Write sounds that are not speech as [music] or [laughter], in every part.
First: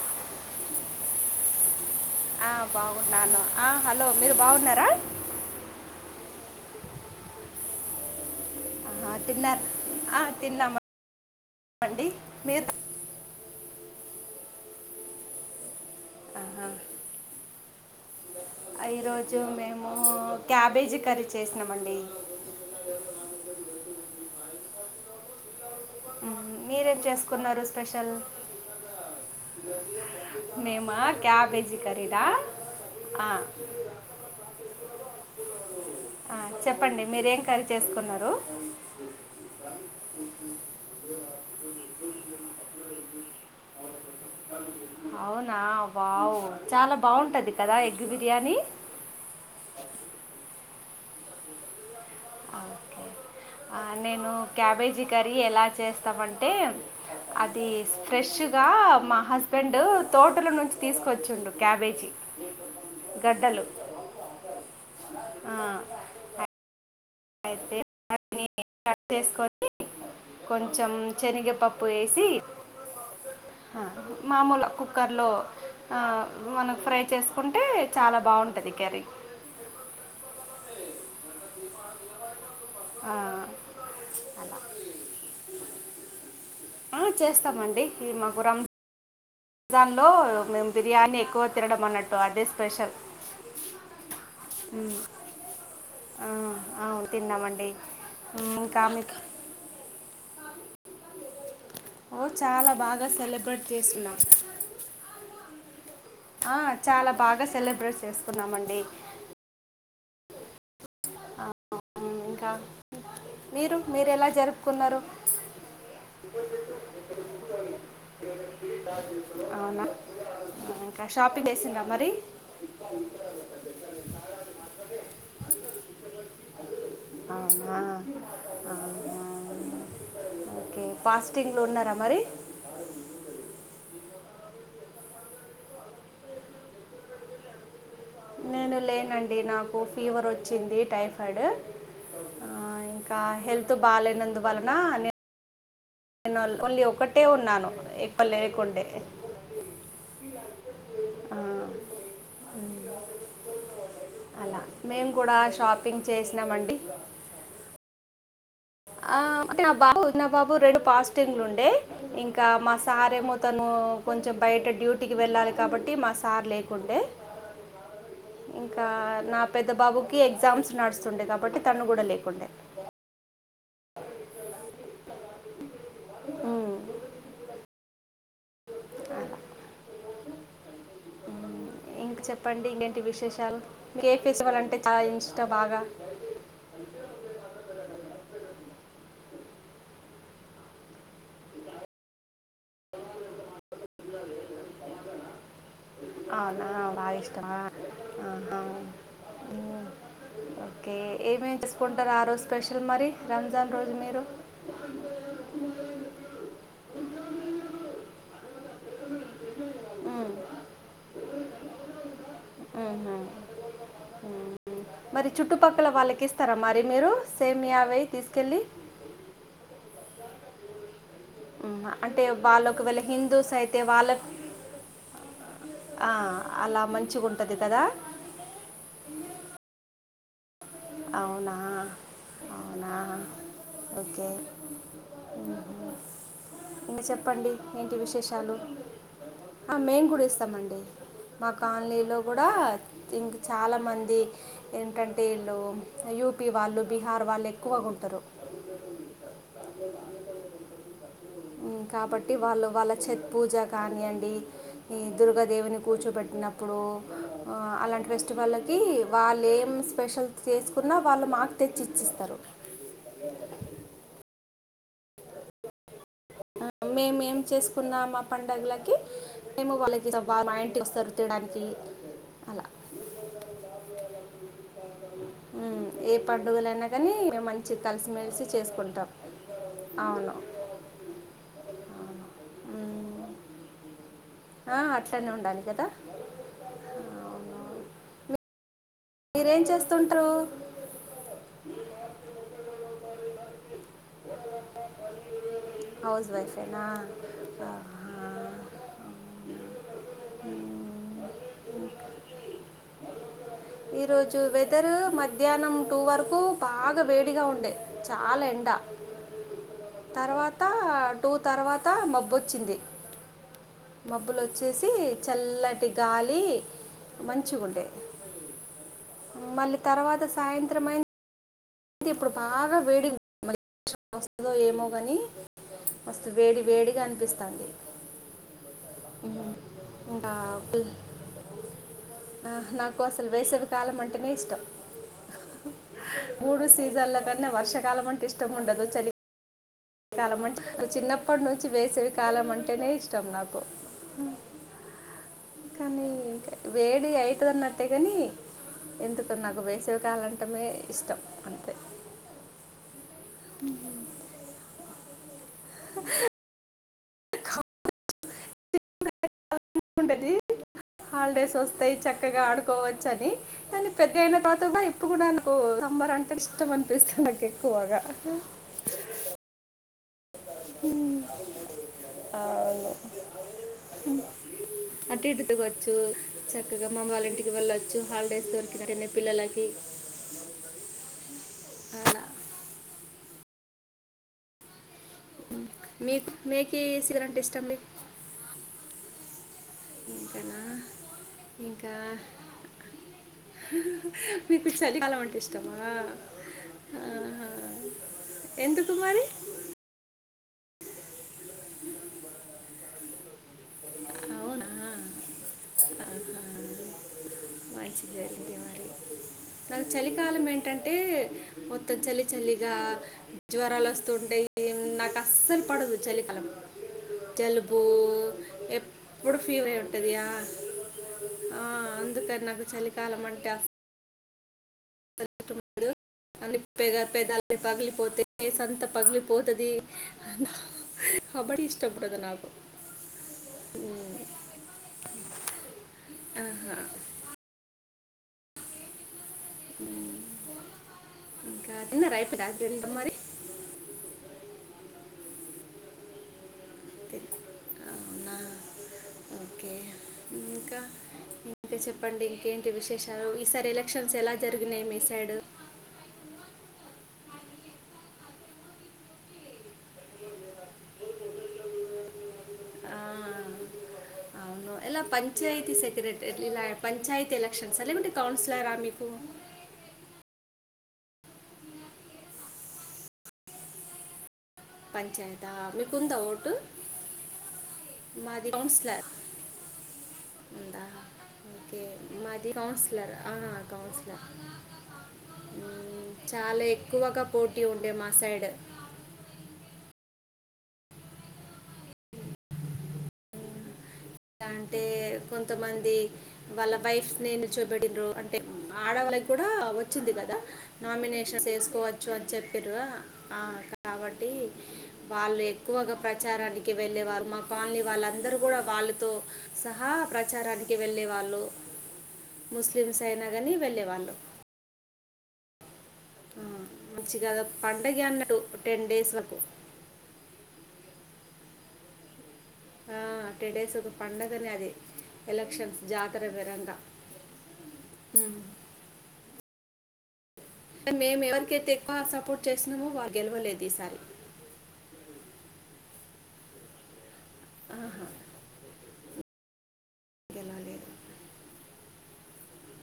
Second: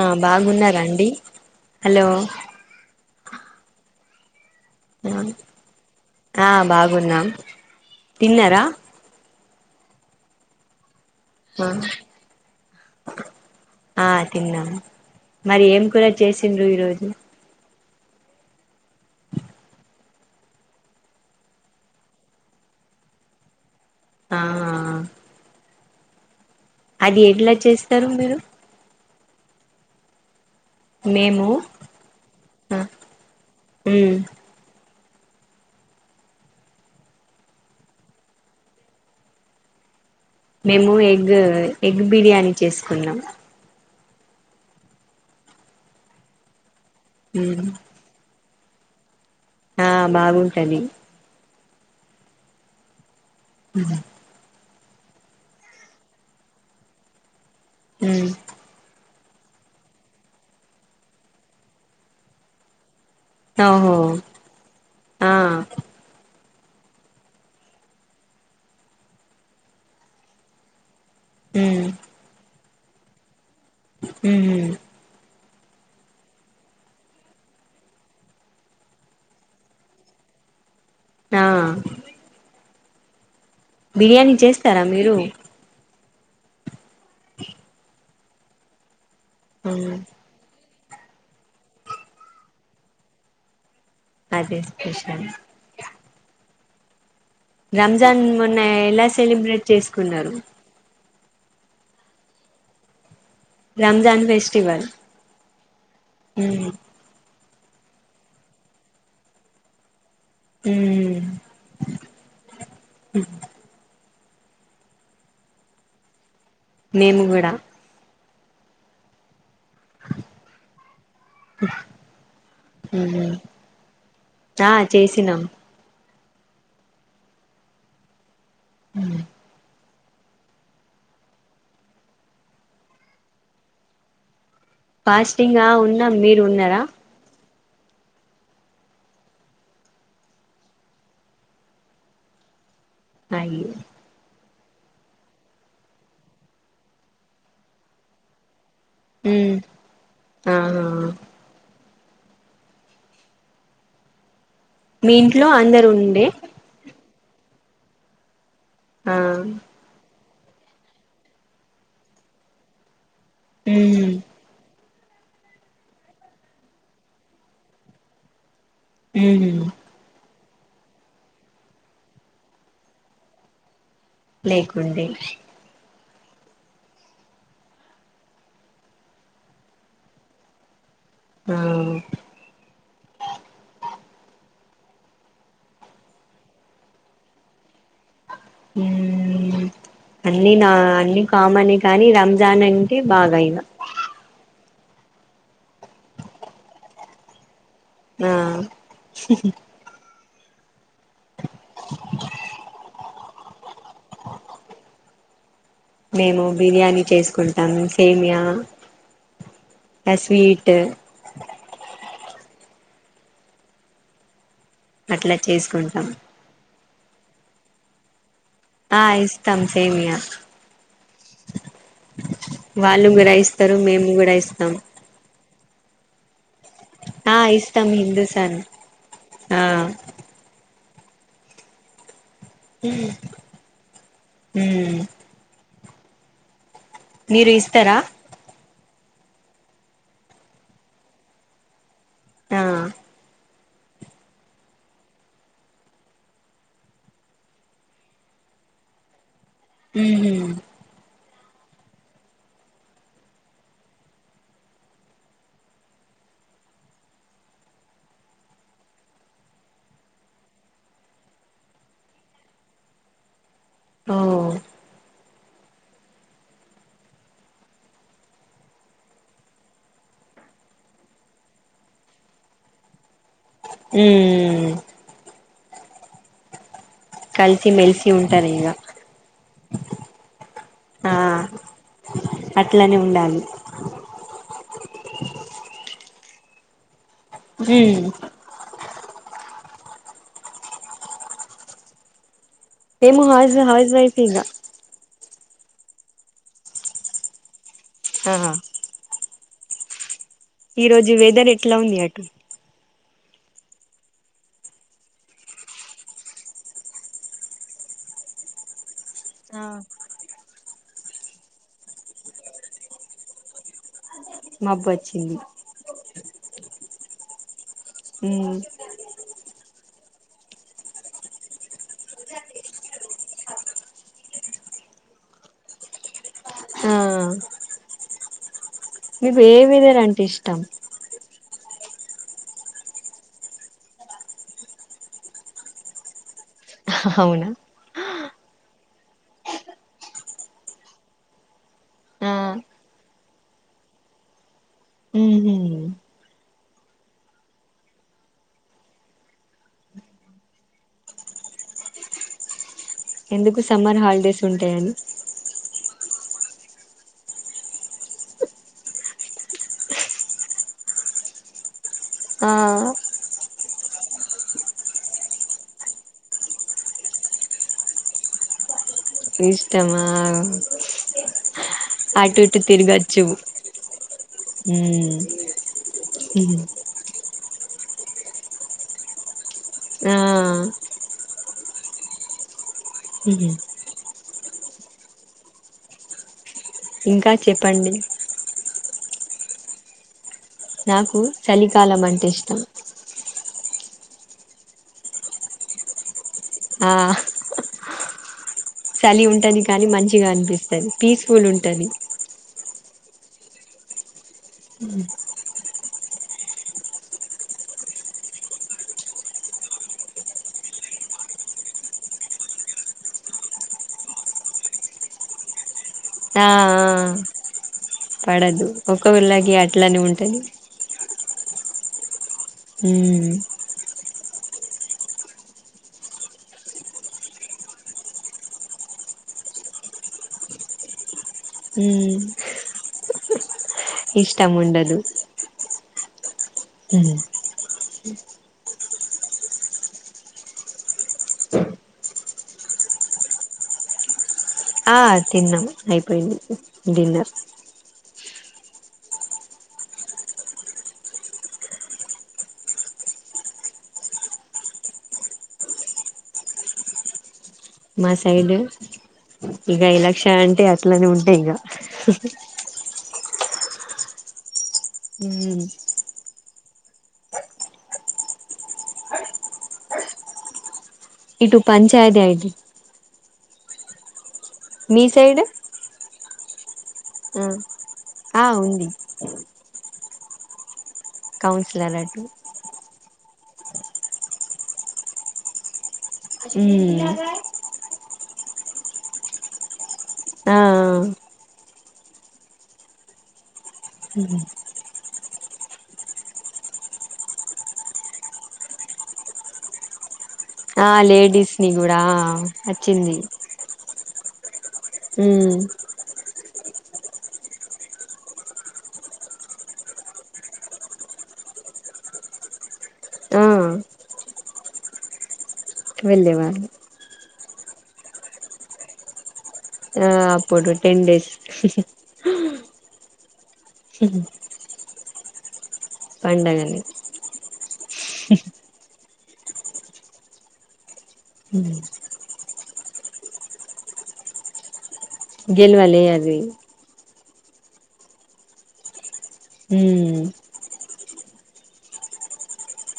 ఆ బాగున్నారాండి ఆ బాగున్నాను ఆ హలో మీరు బాగున్నార ఆ ఆ బాగున్నాం తిన్నరా ఆ తిన్నారు ఆ ఆ తిన్నామండి మీరు ఆ తిన్నాము మరి ఏం కూర చేసిండ్రు ఆహా. ఈరోజు ఈరోజు మేము క్యాబేజీ కర్రీ చేసినామండి [inaudible] ఆ హ్ అది ఎట్లా చేస్తారు మీరు బ [inaudible] మేమ మేము క్యాబేజి కరీదా మ్మ్ చెప్పండి మీరేం కర్రి చేసుకున్నారు [inaudible] మేము ఎగ్ ఎగ్ బిర్యానీ చేసుకున్నాం అవునా వావ్ చాలా బాగుంటది మ్మ్ కదా ఎగ్ బిర్యానీ ఆ బాగుంటది ఆ నేను క్యాబేజీ కర్రీ ఎలా చేస్తామంటే అది మ్మ్ ఫ్రెష్గా మా హస్బెండ్ తోటల నుంచి తీసుకొచ్చుండు క్యాబేజీ గడ్డలు ఓహో ఆ అయితే ద కట్ చేసుకొని కొంచెం చెనగ మ్మ్ పప్పు వేసి ఆ మామూలు మ్మ్ కుక్కర్ లో ఆ మనం ఫ్రై చేసుకుంటే చాలా బాగుంటది కర్రీ అ [unintelligible] ఆ ఆ బిర్యానీ చేస్తారా మీరు ఆ చేస్తామండి ఈ మా గురం దాన్లో మేము బిర్యానీ ఎక్కువ తినడం అన్నట్టు అదే స్పెషల్ అదే స్పెషల్ ఆ అవును తిన్నామండి రంజాన్ ఉమ్, మొన్న ఇంకా ఎలా మీకు సెలిబ్రేట్ చేసుకున్నారు ఓ చాలా బాగా సెలబ్రేట్ చేసుకున్నాం రంజాన్ ఫెస్టివల్ ఆ మ్మ్ చాలా బాగా సెలబ్రేట్ చేసుకున్నామండి హ్మ్మ్ అవును ఇంకా మీరు మీర ఎలా జరుపుకున్నారు నేను కూడా [unintelligible] అవునా ఇంకా షాపింగ్ చేసావా మరి మ్మ్ ఆ చేసినా అవున్న హామ్ ఓకే ఫాస్టింగ్లో ఉన్నారా మరి ఫాస్టింగ్ ఉన్నాం మీరు ఉన్నారా నేను లేనండి నాకు ఫీవర్ వచ్చింది టైఫాయిడ్ ఇంకా అయ్యో హెల్త్ బాలేనందువలన అని నేను ఓన్లీ ఒక్కటే ఉన్నాను ఎక్క లేకుండే హమ్మ్ ఆ ఆ, అలా మేము మీ కూడా ఇంట్లో అందరు షాపింగ్ ఉండే చేసినామండి ఆ నా బాబు నా బాబు రెండు పాస్టింగ్లు ఉండే ఇంకా మా సారి మో మ్మ్ కొంచెం బయట డ్యూటీ కీ వెళ్ళాల్కబాటి మా సార్ లేకుండే ఇంకా నా మ్మ్ పెద్ద బాబుకి ఎగ్జామ్స్ నడుస్తుండే కాబట్టి తను కూడా లేకుండే లేకుండే హ్మ్మ్ ఆ ఇంక చెప్పండి ఇంకేంటి విశేషాలు ఇంక ఏ ఫెసిటివల్ అంటే అ ఇష్టం బాగా హమ్మ్ అన్ని నా అన్ని కామనే కానీ రంజాన్ అంటే బాగాయినా అవునా బాగా ఇష్టమా ఆ ఆహా. మ్మ్. ఓకే ఏమేమి చేసుకుంటారు ఆ రోజు స్పెషల్ మరి రంజాన్ రోజు మీరు మేము బిర్యానీ చేసుకుంటాము సేమియా ఆ మ్మ్. స్వీట్ మరి అట్లా చుట్టుపక్కల చేసుకుంటాం వాళ్ళకి ఇస్తారా మరి మ మీరు సేమ్ అవే తీసుకెళ్ళి ఆ ఇస్తాం సేమియా ఉ అంటే వాళ్ళకి ఒకవేళ వాళ్ళు కూడా హిందూస్ ఇస్తారు అయితే వాళ్ళ మేము కూడా ఇస్తాం ఆ అలా మంచిగా ఆ ఉంటుంది కదా ఇష్టటమ్ హిందూస్తాన్ ఆ అవునా అవునా ఓకే మ్మ్ ఇకా చెప్పండి మీరు ఏంటి ఇస్తారా విశేషాలు మేము కూడా వస్తామండి మా కాలనీలో కూడా ఆ ఇం చాలామంది ఏంటంటే ఇళు యూపీ వాళ్ళు బీహార్ వాళ్ళు ఎక్కువగా ఉంటరు ఉ హ్మ్ కాబట్టి వాళ్ళు వాళ్ళ చెత్ పూజ కానియండి ఈ దుర్గాదేవిని కూర్చోబెట్టిన న్నప్పుడు అలాంటి ఫెస్టివల్కి వాళ్ళు ఏం స్పెషల్ చేసుకున్న వాళ్ళు మా మాక్ తెచ్చి ఇచ్చిస్తారు ఓ మేమేం చేసుకున్నా మా పండుగలకి మేము వాళ్ళకి మా ఇంటికి వస్తారు తినడానికి అలా ఊ ఉ ఏ పండుగలన్న కాని కలిసి మంచి మెలిసి కలిసిమెలిసి ఉంటారు ఇగ చేసుకుంటాం అవునవును ఆ అట్లనే ఉండాలి ఆ అట్లనే ఉండాలి కదా మ్మ్ మీరేం చేస్తుంట్రు మేము హౌజ్ హౌజ్ వైఫ్ ఇగా హౌస్ వైఫేనా హా ఈ రోజు ఉమ్, వెదర్ ఎట్లా ఉంది అటు ఈరోజు వెదర్ మధ్యాహ్నం టూ వరకు బాగా వేడిగా ఉండే చాలా ఎండ ఆ తర్వాత టూ తర్వాత మబ్బొచ్చింది మబ్బులు మబ్బు వచ్చేసి వచ్చింది చల్లటి గాలి మంచిగా ఉండే ఉ మళ్ళీ తర్వాత సాయంత్రం అయి అయితే ఇప్పుడు బాగా వేడి వస్తుందో ఏమో కాని మస్తు వేడి ఆ వేడిగా అనిపిస్తాంది మీ ఏ వేదర్ అంటే ఇష్టం ఆ నాకు అసలు వేసవికాలం అంటేనే ఇష్టం మూడు సీజన్ల కన్నా అవునా వర్షకాలం అంటే ఇష్టం ఉండదు చలి డాలమ్ అంటే చిన్నప్పటి నుంచి వేసేవి ఆ కాలం అంటేనే ఇష్టం నాకు ఉ కానీ వేడి అయితదిన్నట్టే కాని ఎందుకో నాకు వేసవికాలంటే ఇష్టం అంతే ఎందుకు సమ్మర్ హాలిడేస్ ఉంటాయని ఉంటది హాలిడేస్ వస్తాయి చక్కగా ఆ ఆడుకోవచ్చు అని కానీ పెద్ద అయిన తర్వాత కూడా ఇప్పుడు కూడా నాకు సమ్మర్ అంటే ఇష్టం అనిపిస్తుంది నాకు ఎక్కువగా ఇష్టమా ఉమ్. అటు ఇటు అవును తిరగచ్చు. ఉమ్ అటు ఇటు తిరగోచ్చు ఉహు చక్కగా మా అమ్మ వాళ్ళ ఇంటికి ది వాళ్ళు వచ్చు హాలిడేస్ దొరికిన పిల్లలకి ఆ ఆ ఉహు మీకు మీకి ఇంకా సీజన్ ఇష్టం మీకు చెప్పండి నాకు ఇంకా చలికాలం అంటే ఇష్టం. మీకు చలి కాలం అంటే ఇష్టమా ఆ ఆహా. ఎందుకు మరి చలి ఉంటది కానీ మంచిగా అనిపిస్తది పీస్ఫుల్ ఉంటది అవునా ఉ మంచిదే అయితే మరి నాకు చలికాలం ఏంటంటే మొత్తం చలి చలిగా జ్వరాలు వస్తుంటాయి నాకు అస్సలు పడదు ఆ చలికాలం జలుబు పడదు ఎప్పుడు ఒకవేల్ళకి అట్లనే ఉంటది. ఆ అందుకని నాకు చలికాలం ఉమ్ అంటే అస్ అని పె పెదల్ని పగిలిపోతే ఫేస్ సంత పగిలిపోతుంది అ కబడ్డి ఇష్టం కదా నాకు ఉమ్, ఇష్టము ఉండదు. ఆహా. ఉమ్ ఇంకా తిన్నర అయిపోడా అదంత మరి ఆ తిన్నాం అయిపోయింది తిన్- డిన్నర్ అవునా ఓకే ఇంకా ఓకే చెప్పండి ఇంకేంటి విశేషాలు ఈసారి ఎలక్షన్స్ ఎలా జరిగినాయి మీ సైడ్ మా సైడ్ ఇక ఎలక్షన్స్ అంటే అట్లనే ఉంటాయి ఇక అవును ఎలా ఉమ్ పంచయతీ సెక్రటరీ ఇలా పంచాత్ ఎలక్షన్స్ అ లేకుంటే కౌన్సలరా మీకు ఇటు పంచాయితీ అయిది సైడ్ పంచాయత మీకుందా ఓటు ఆ మాది ఆ ఉంది కౌన్సిలర్ ఉందా కౌన్సిలర్ అటు అవునా కౌన్సిలరా చాలా ఎక్కువగా పోటీ ఉండే మా సైడ్ ఆ ఆ ఉ ఎలా అంటే కొంతమంది వాళ్ళ వైఫ్ నిల్చో పెట్టిండ్రు అంటే ఆడళ్ళకి కూడా వచ్చింది కదా ఆ నామినేషన్ లేడీస్ ని కూడా చేసుకోవచ్చు అని చెప్పిరు వచ్చింది ఆ కాబట్టి వాళ్ళు ఉమ్ ఎక్కువగా ప్రచారానికి వెళ్ళేవారు మా కాలనీ వాళ్ళందరు కూడా వాళ్ళతో సహా ప్రచారానికి వెళ్ళే వాళ్ళు జెంట్స్ అయినా ఆ కానీ వెళ్ళేవాళ్ళు ఆ వెళ్ళేవాళ్ళు మంచిగాద పండగ అన్నటు టెన్ డేస్ వరకు ఆ అపుడు టెన్ డేస్ ఆ డేస్ పండగనే అదే ఎలక్షన్స్ జాతర విరంగా పండగని మేము ఎవరికైతే ఎక్కువ సపోర్ట్ చేసన్నామో వారి గెలవలేదు ఈసారి గెల్వలే అవి ఆహా ఉం గెలవలేదు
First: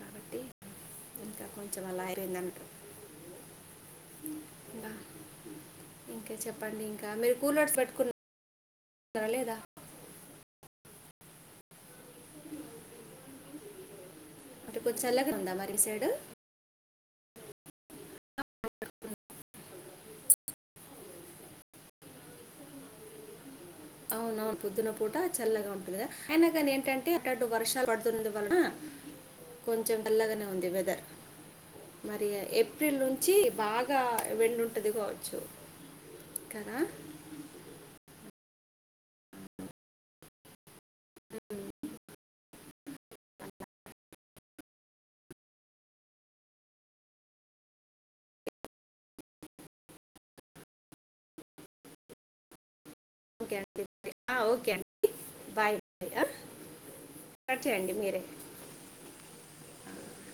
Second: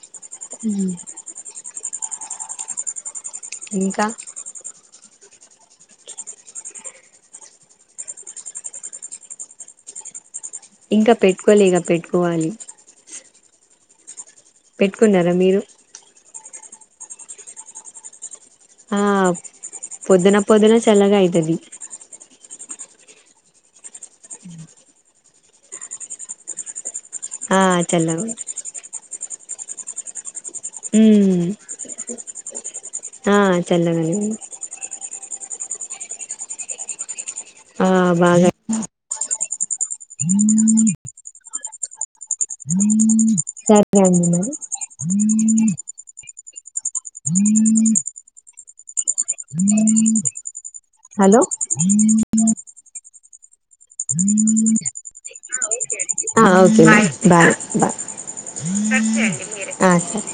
కాబట్టి ఉం ఇంకా కొంచెం అలా అందటటు ఇంకా ఇంకా చెప్పండి ఇంకా మీరు కూలర్స్ పెట్టుకున్న సర లేదా ఇంక పెట్టుకోలె ఇగ పెట్టుకోవాలి. అంటె కొద్ చల్లగ పెట్టుకున్నారా నుంద మీరు మరి ఇట్ సైడు, ఆ పొద్దున పొద్దున చల్లగ అయితది. ఔన్ ఔన్ పొద్దున పూట చల్లగ ఉంటుంది. గద అయిన కాని ఏంటంటె? అయితె అక్కడు ఆ వర్షాల్ చల్లగా పడుతుంద వలన కొంచెం చల్లగానే ఉంది. ఈ వెదర్ ఉమ్ మరి ఏప్రిల్ నుంచీ, ఆ బాగా చల్లగానే ఉంది వెండ ఉంటది చ్చు కదా, ఆ బాగే సరె అండి మరి హలో ఓకె అండి ఆ ఓకె అండి బాయ్ బాయ్ ఆ ఓకె అండి బాయ్, బాయ్ కట్ చేయండి బాయ్ మీరే కట్ చేయండి మీరె ఆ సరె